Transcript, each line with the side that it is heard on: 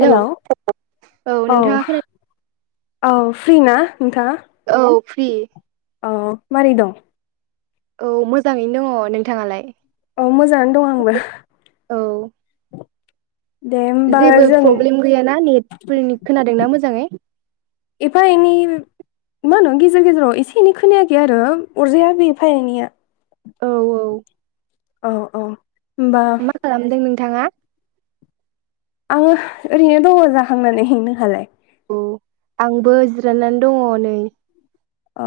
left: Hello औ।
right: नोंथाङा खोनादों
left: औ फ्रि ना नोंथाङा।
right: औ फ्रि।
left: औ मोरै दं?
right: औ मोजाङैनो दङ नोंथाङालाय?
left: औ मोजाङानो दं आंबो।
right: औ
left: दे होमबा
right: जेबो
left: जों
right: प्रब्लेम गैयाना नेटफोरनि खोनादोंना मोजाङै।
left: एफा एनै मा होनो गेजेर गेजेराव एसे एनै खोनायाखै आरो अरजाया बे एफा एनैया।
right: औ औ
left: औ औ होनबा
right: मा खालामदों नोंथाङा
left: आङो ओरैनो दङ जाखांनानै नों हालाय?
right: औ आंबो जिरायनानै दङ नै।
left: अ।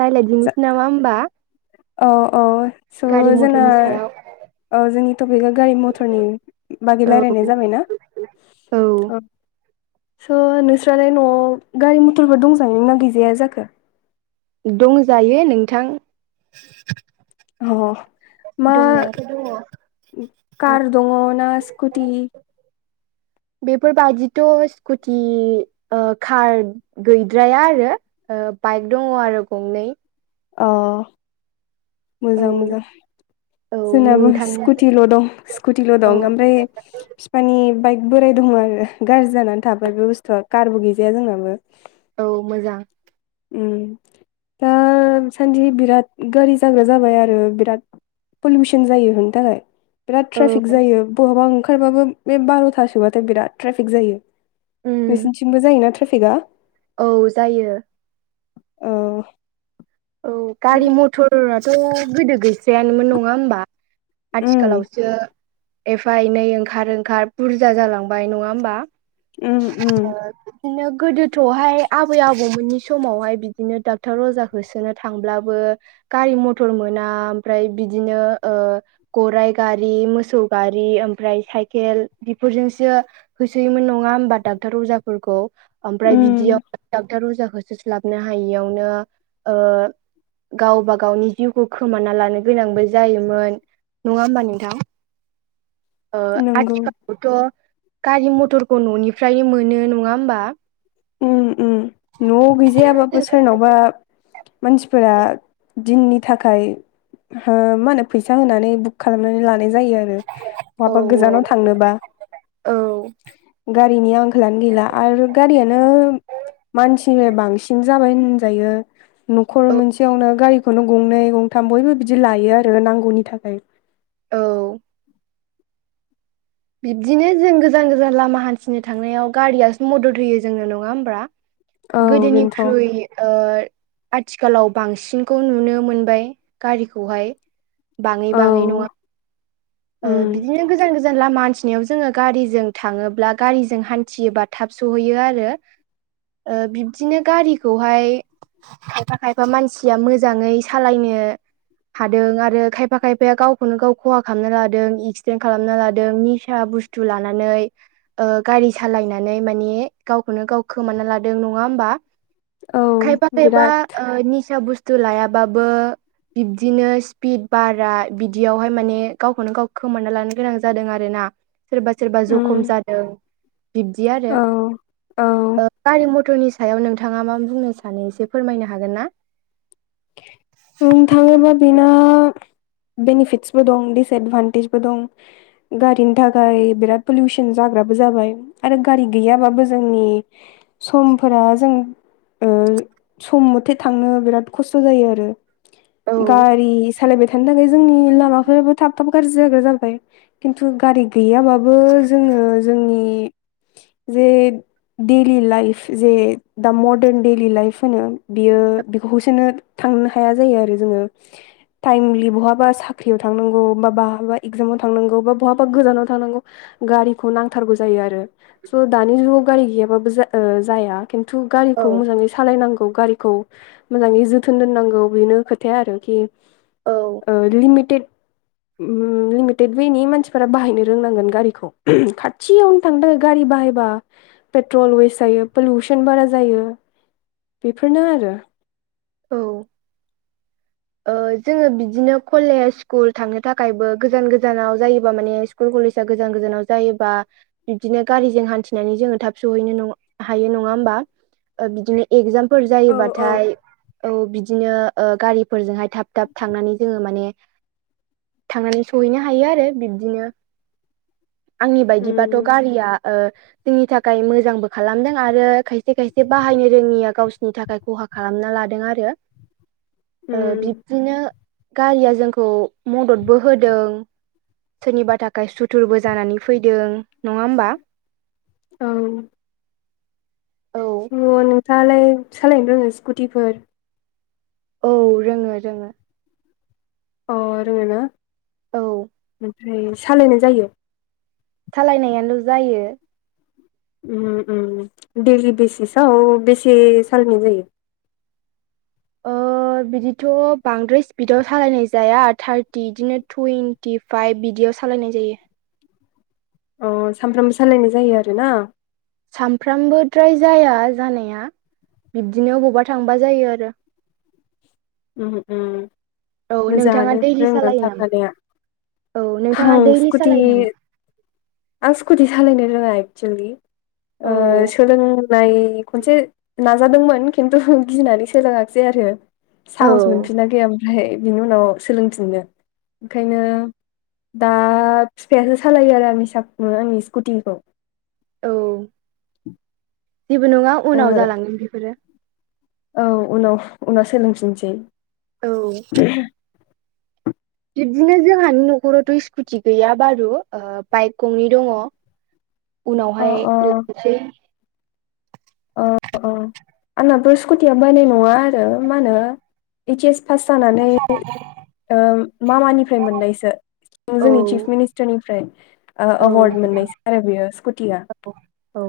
right: रायज्लाय दिनिसै नामा ओमबा?
left: औ औ स जोङो
right: सायाव
left: औ जोंनि टपिकआ गारि मथरनि बागै
right: औ
left: रायलायनाय जाबायना। औ। स नोंस्रालाय नआव गारि मथरफोर दं जायो ना गैजाया जाखो।
right: दंजायो नोंथां।
left: अ मा
right: दंनायाथ' दङ
left: कार दङ ना स्कुटि। [inaudible]
right: बेफोरबायदिथ स्कुटि कार गैद्राया आरो ओ बाइक दङ आरो गंनै।
left: अ
right: औ
left: मोजां मोजां
right: औ
left: जोंनाबो
right: नोंथां
left: स्कुटिल' दं स्कुटिल'
right: औ
left: दं ओमफ्राय बिफानि बाइक बोराय दङ आरो गाज्रि जानानै थाबाय बे बुस्थुआ कारबो गैजाया जोंनाबो।
right: औ मोजां
left: उम दा दासान्दि बिराद गारि जाग्रा जाबाय आरो बिराद पलुसन जायो बिनि थाखाय। बिराद
right: औ
left: ट्राफिक जायो बहाबा ओंखारबाबो बे बारथासोबाथाय बिराद ट्राफिक जायो।
right: उम
left: नोंसिनिथिंबो जायोना ट्राफिकआ।
right: औ जायो।
left: औ।
right: औ गारि
left: उम
right: मथराथ गोदो गैस्रायानोमोन नङा होमबा। आथिखालावसो। एफा एनै ओंखार ओंखार बुरजा जालांबाय नङा होमबा।
left: उम उम।
right: बिदिनो गोदोथहाय आबै आबौमोननि समावहाय बिदिनो डाक्टर अजा। होसोनो थांब्लाबो गारि मथर मोना ओमफ्राय बिदिनो ओ गराय गारि मोसौ गारि ओफ्राय साइकेल बेजोंसो होसोयोमोन नङा होमबा। डाक्टर अजाफोरखौ ओमफ्राय
left: उम
right: बिदियावनो डाक्टर अजाखौ होसोस्लाबनो हायियावनो ओ गावबा गावनि जिउखौ खोमाना लानो गोनांबो जायोमोन नङा होमबा नोंथां।
left: [inaudible]
right: ओ
left: नंगौ
right: आथिखालावथ' गारि मथरखौ ननिफ्रायनो मोनो नङा होमबा।
left: उम उम नआव गैजायाबाबो सोरनावबा मानसिफोरा दिननि थाखाय हो मा होनो फैसा होनानै बुक खालामनानै लानाय जायो आरो
right: औ
left: बहाबा गोजानाव थांनोबा।
right: औ
left: गारिनि आंखालानो गैला आरो गारिया नो मानसिनि बांसिन जाबाय होनजायो नखर
right: औ
left: मोनसेयावनो गारि खौनो गंनै गंथाम बयबो बिदि लायो आरो नांगौनि थाखाय।
right: औ। बिब्दिनो जों गोजान गोजान लामा हान्थिनो थांनायाव गारियासो मदद होयो जोंनो। नङा होमब्ला?
left: औ बेनोथ'
right: गोदोनिख्रुइ ओ आथिखालाव बांसिनखौ नुनो मोनबाय गारिखौहाय।
left: औ
right: बाङै-बाङै नङा ओ
left: उम
right: बिदिनो गोजान गोजान लामा हान्थि नयाव जोङो गारिजों थाङोब्ला गारिजों हान्थियोबा थाब सहैयो आरो। ओ बिब्दिनो गारिखौहाय खायफा खायफा मानसिया मोजाङै सालायनो, हादों आरो खायफा खायफाया गावखौनो गाव खहा खालामना लादों एक्सिदेन्ट खालामना लादों निसा बुस्थु लानानै। ओ गारि सालायनानै मानि गावखौनो गाव खोमाना लादों नङा होमबा।
left: औ
right: खायफा खायफा
left: बिराद
right: निसा बुस्थ थु लायाबाबो बिब्दिनो स्पिड बारा बिदियावहाय माने गावखौनो गाव खोमाना लानो गोनां जादों आरो ना। सोरबा सोरबा
left: उम
right: जखम जादों बिब्दि आरो
left: औ औ
right: गारि म टरनि सायाव नोंथाङा मा बुंनो सानो एसे फोरमायनो हागोनना?
left: बुंनो थाङोबा बिना बेनिफिटसबो दं दिसएदभान्टेजबो दं गारिनि थाखाय बिराद पलिउसन जा ग्राबो जाबाय आरो गारि गैयाबाबो जोंनि समफोरा जों ओ सम मथे थांनो बिराद खस्थ' जायो आरो
right: औ
left: गारि सालायबाय थानो थाखाय जोंनि लामाफोराबो थाब थाब गाज्रि जाग्रा जाबाय खिन्थु गारि गैयाबाबो जोङो जोंनि जे डैलि लाइफ जे दा मदार्न डैलि लाइफ होनो बियो बेखौ हो नो थांनो हाया जायो आरो जोङो। टाइमलि बहाबा साख्रियाव थांनांगौ बा बहाबा एगजामाव थांनांगौ बा बहाबा गोजानाव थांनांगौ गारिखौ नांथारगौ जायो आरो, स' दानि जुगाव गारि गैयाबाबो जाया। खिन्थु
right: औ
left: गारिखौ मोजाङै सालायनांगौ गारिखौ मोजाङै जोथोन दोननांगौ बेनो खोथाया आरोखि
right: औ
left: ओ लिमिटेड [inaudible] लिमिटेड वेनि मानसिफोरा बाहायनो रोंनांगोन गारिखौ खाथियावनो थांनो थाखाय गारि बाहायबा पेट्रल वेस्ट जायो पलिउसन बारा जायो बेफोरनो आरो।
right: औ ओ जोङो बिदिनो कलेज स्कुल थांनो थाखायबो गोजान गोजानाव जायोबा माने स्कुल कलेजा गोजान गोजानाव जायोबा बिदिनो गारिजों हान्थिनानै जोङो थाब सहैनो नङ हायो नङा होमबा बिदिनो एगजामफोर जायोबाथाय औ बिदिनो गारि फोरजों हाय थाब थाब थांनानै जोङो माने थांनानै सहैनो हायो आरो बिब्दिनो। आंनि बायदिबाथ'
left: उम
right: गारिया ओ जोंनि थाखाय मोजांबो खालामदों आरो खायसे खायसे बाहायनो रोङिया गावसिनि थाखाय खहा खालामना लादों आरो।
left: [inaudible]
right: ओ
left: उम
right: बिब्दिनो गारिया जोंखौ मददबो होदों। सोरनिबा थाखाय सुथुरबो जानानै फैदों नङा होमबा?
left: औ
right: औ
left: दङ नोंथाङालाय सालायनो रोङो स्कुटिफोर?
right: औ रोङो रोङो।
left: औ रोङोना?
right: औ
left: ओमफ्राय सालायनाय जायो?
right: सालायनायाल' जायो
left: उम उम दैलि बेसिसआव बेसे सालायनाय जायो? [inaudible]
right: ओ बिदिथ' बांद्राय स्पिडाव सालायनाय जाया थार्टि बिदिनो टुइन्टि फाइभ बिदि बेयाव सालायनाय जायो।
left: अ सानफ्रामबो सालायनाय जायो आरोना?
right: सानफ्रामबोद्राय जाया जानाया बिब्दिनो बबावबा थांबा जायो आरो।
left: उम उम
right: औ नोंथाङा
left: मोजाङानो
right: दैलि
left: रोंनानै
right: सालायो नामा
left: थाखानाया।
right: औ नोंथाङा
left: उम
right: दैलि
left: सकुटि
right: सालायो नामा
left: आं सकुटि सा सालायनो रोङा एक्सुेलि ओ
right: औ
left: सोलों नाय खनसे नाजादोंमोन खिन्थु गिनानै सोलोङाखिसै आरो।
right: औ
left: साहस मोनफिना गैया ओमफ्राय बिनि उनाव सोलोंफिननो ओंखायनो दा फिफायासो सालायो आरो आंनि सा आंनि स्कुटिखौ।
right: औ जेबो नङा
left: ओ
right: उनाव जालांगोन बेफोरो।
left: औ उनाव उनाव सोलोंफिनसै।
right: औ बिब्दिनो जोंहानि न'खरावथ' स्कुटि गैया बारु ओ बाइक गंनै दङ।
left: [inaudible] अ
right: उनावहाय लानोसै।
left: औ औ आंहथ' स्कुटिया बायनाय नङा आरो मा होनो एइच एस पास जानानै ओ मामानिफ्राय मोननायसो। उम
right: औ
left: जोंनि चिफ मिनिस्टारनिफ्राय
right: औ
left: एवार्ड मोननायसै आरो बेयो स्कुटिया।
right: औ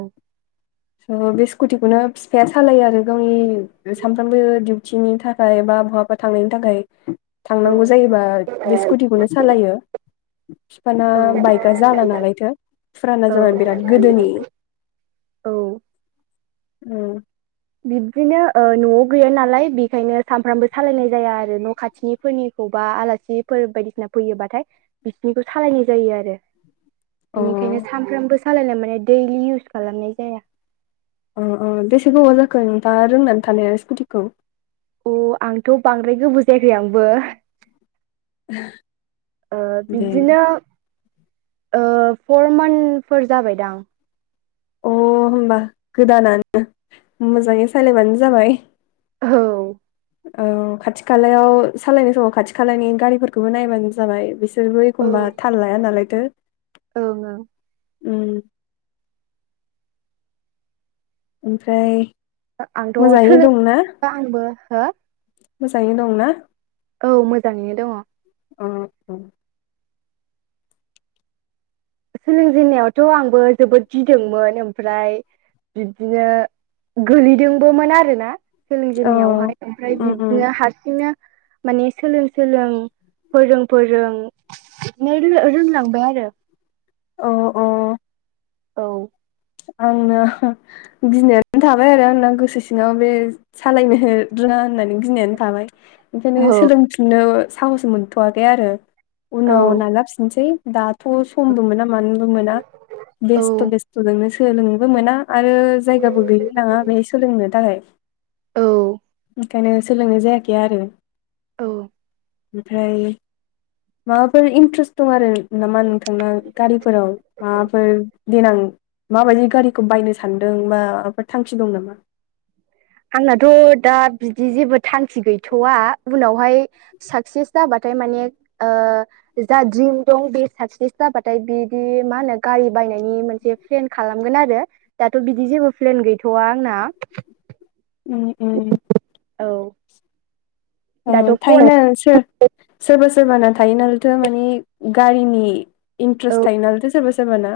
left: अ बे स्कुटि खाथिनि थाखाय बा बहाबा थांनायनि थाखाय
right: औ
left: थांनांगौ जायोबा बे स्कुटिखौनो सालायो। फिफाना
right: औ
left: बाइकआ जाला नालायथो फुराना
right: औ
left: जाबाय बिराद गोदोनि। उम
right: बिब्दिनो ओ न'आव गैया नालाय बेखायनो सानफ्रामबो सालायनाय जाया आरो न' खाथिनिफोरनि सोरखौबा आलासिफोर बायदिसिना फैयोबाथाय बिसिनिखौ सालायनाय जायो आरो।
left: अ
right: बिनिखायनो सानफ्रामबो सालायनाय माने दैलि इउस खालामनाय जाया।
left: औ औ बेसे गोबाव जाखो नोंथांआ रोंनानै थानाया आरो स्कुटिखौ।
right: अ आंथ' बांद्राय गोबाव जायाखै आंबो। ओ
left: दे
right: बिदिनो ओ फर मान्थफोर जाबायदां।
left: अ होमबा गोदानानो मोजाङै सालायबानो जाबाय।
right: औ
left: औ खाथि खालायाव सालायनाय समाव खाथि खालानि गारिफोरखौबो नायबानो जाबाय बेसे बिसोरबो एखमबा थाल लाया नालायथो
right: ओं ओं।
left: उम ओमफ्राय
right: आंथ'
left: मोजाङै
right: सोलों आंबो हो
left: मोजाङैनो दंना?
right: औ मोजाङैनो दङ।
left: अ औ।
right: सोलोंजेननायावथ' आंबो जोबोद गिदोंमोन। ओमफ्राय बिबदिनो गोलैदोंबोमोन आरोना सोलोंजेननायावहाय ओमफ्राय
left: उम उम
right: बिबदिनो हारसिंनो माने सोलों सोलों फोरों फोरों नो रो-रोंलांबाय आरो।
left: अह अह।
right: औ।
left: आंना गिनायनानै थाबाय आरो आंना गोसो सिङाव बे सालायनो रोंआ आ होननानै गिनायानो थाबाय ओंखायनो
right: औ
left: सोलोंफिननो साहस मोनथ'वाखै आरो उनाव
right: औ
left: नालाफिनसै दाथ' समबो मोना मानोबो मोना बेस्थ' बेस्थ' सोलोंनोबो मोना आरो जायगाबो गैल नाङा बेहाय सोलोंनो थाखाय।
right: औ
left: ओंखायनो सोलोंनाय जायाखै आरो
right: औ
left: ओमफ्राय माबाफोर इन्ट्रेस्ट दं आरो नामा नोंथांना गारिफोराव माबाफोर देनां माबायदि गारिखौ बायनो सानदों बा माबाफोर थांखि दं नामा
right: आंनाथ' दा बिदि जेबो थांखि गैथ'वा उनावहाय साक्सेस जाबाथ' माने ओ जा ड्रिम दं बेयो साक्सेस जाबाथाय बिदि मा होनो गारि बाय माने मोनसे प्लेन खालामगोन आरो दाथ बिदि जेबो प्लेन गैथ'आ आंना
left: उम उम।
right: औ।
left: ओ
right: दाथ' फराय
left: थायोना सोर सोरबा सोरबा। सोरबाना थायोनालायथ' माने गारिनि
right: औ
left: इन्ट्रेस्ट थायो नालायथ' सोरबा सोरबाना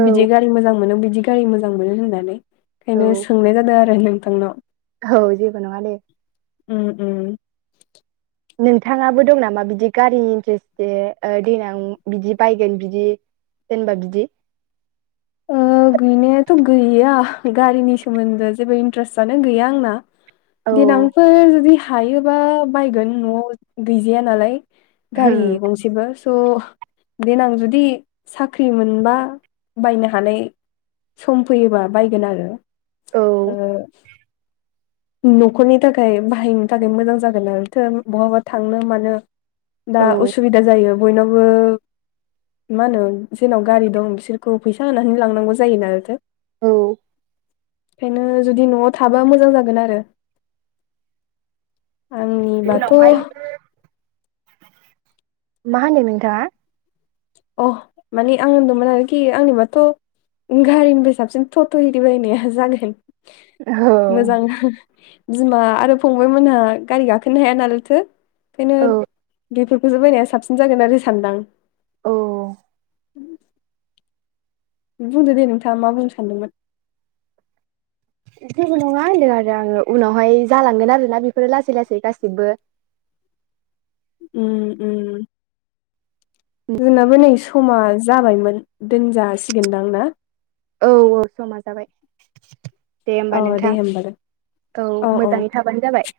right: औ
left: बिदि गारि मोजां मोनो बिदि गारि मोजां मोनो होननानै
right: औ
left: ओंखायनो सोंनाय जादों आरो नोंथांनाव
right: औ जेबो नङा दे नोंथाङाबो दं नामा बिदि गारिनि इन्टारेस्ट दे दैेनां बिदि बायगोन बिदि जेनबा बिदि।
left: ओ गैनायाथ' गैया गारिनि सोमोन्दो जेबो इन्ट्रेस्टआानो गैया आंना।
right: औ
left: देनांफोर जुदि हायोबा बायगोन न'आव गैजाया नालाय
right: औ
left: गारि गंसेबो स' देनां जुदि साख्रि मोनबा बायनो हानाय सम फैयोबा बायगोन आरो
right: औ
left: ओ [inaudible] न'खरनि थाखाय बाहायनो थाखाय मोजां जागोननालायथो बहाबा थांनो मानो दा उसुबिदा जायो। बयनावबो मा होनो जेनाव गारि दं बिसोर औ फैसा होनानै लांनांगौ जायो नालायथायो।
right: औ।
left: ओंखायनो जुदि न'आव थाबा मोजां जागोन आरो। आंनिबाथ'
right: उनावहाय मा होनो नोंथाङा
left: अ माने आं दमोन आरोखि आंनि बाथ' गारिनिफ्राय साबसिन टट' एरि बायनाया जागोन
right: औ
left: मोजां। बिमा आरो फंबाय मोनहा गारि गाखोनो हाया नालायथो ओंखायनो
right: औ
left: दैफोरखौसो बायनाया साबसिन जागोन आरो सानदां
right: औ।
left: उम। बुंदो दे नोंथाङा मा बुंनो सानदोंमोन
right: जेबो नङा होनदों आरो आङो उनावहाय जालांगोन आरोना बेफोरो लासै लासै गासिबो
left: उम उम। जोंनाबो नै समा जाबायमोन दोनजासिगोनदां ना
right: औ औ समा जाबाय दे
left: अ
right: होमबा
left: दे
right: नोंथां।
left: होमबालाय
right: औ
left: अ अ
right: मोजाङै थाबानो जाबाय।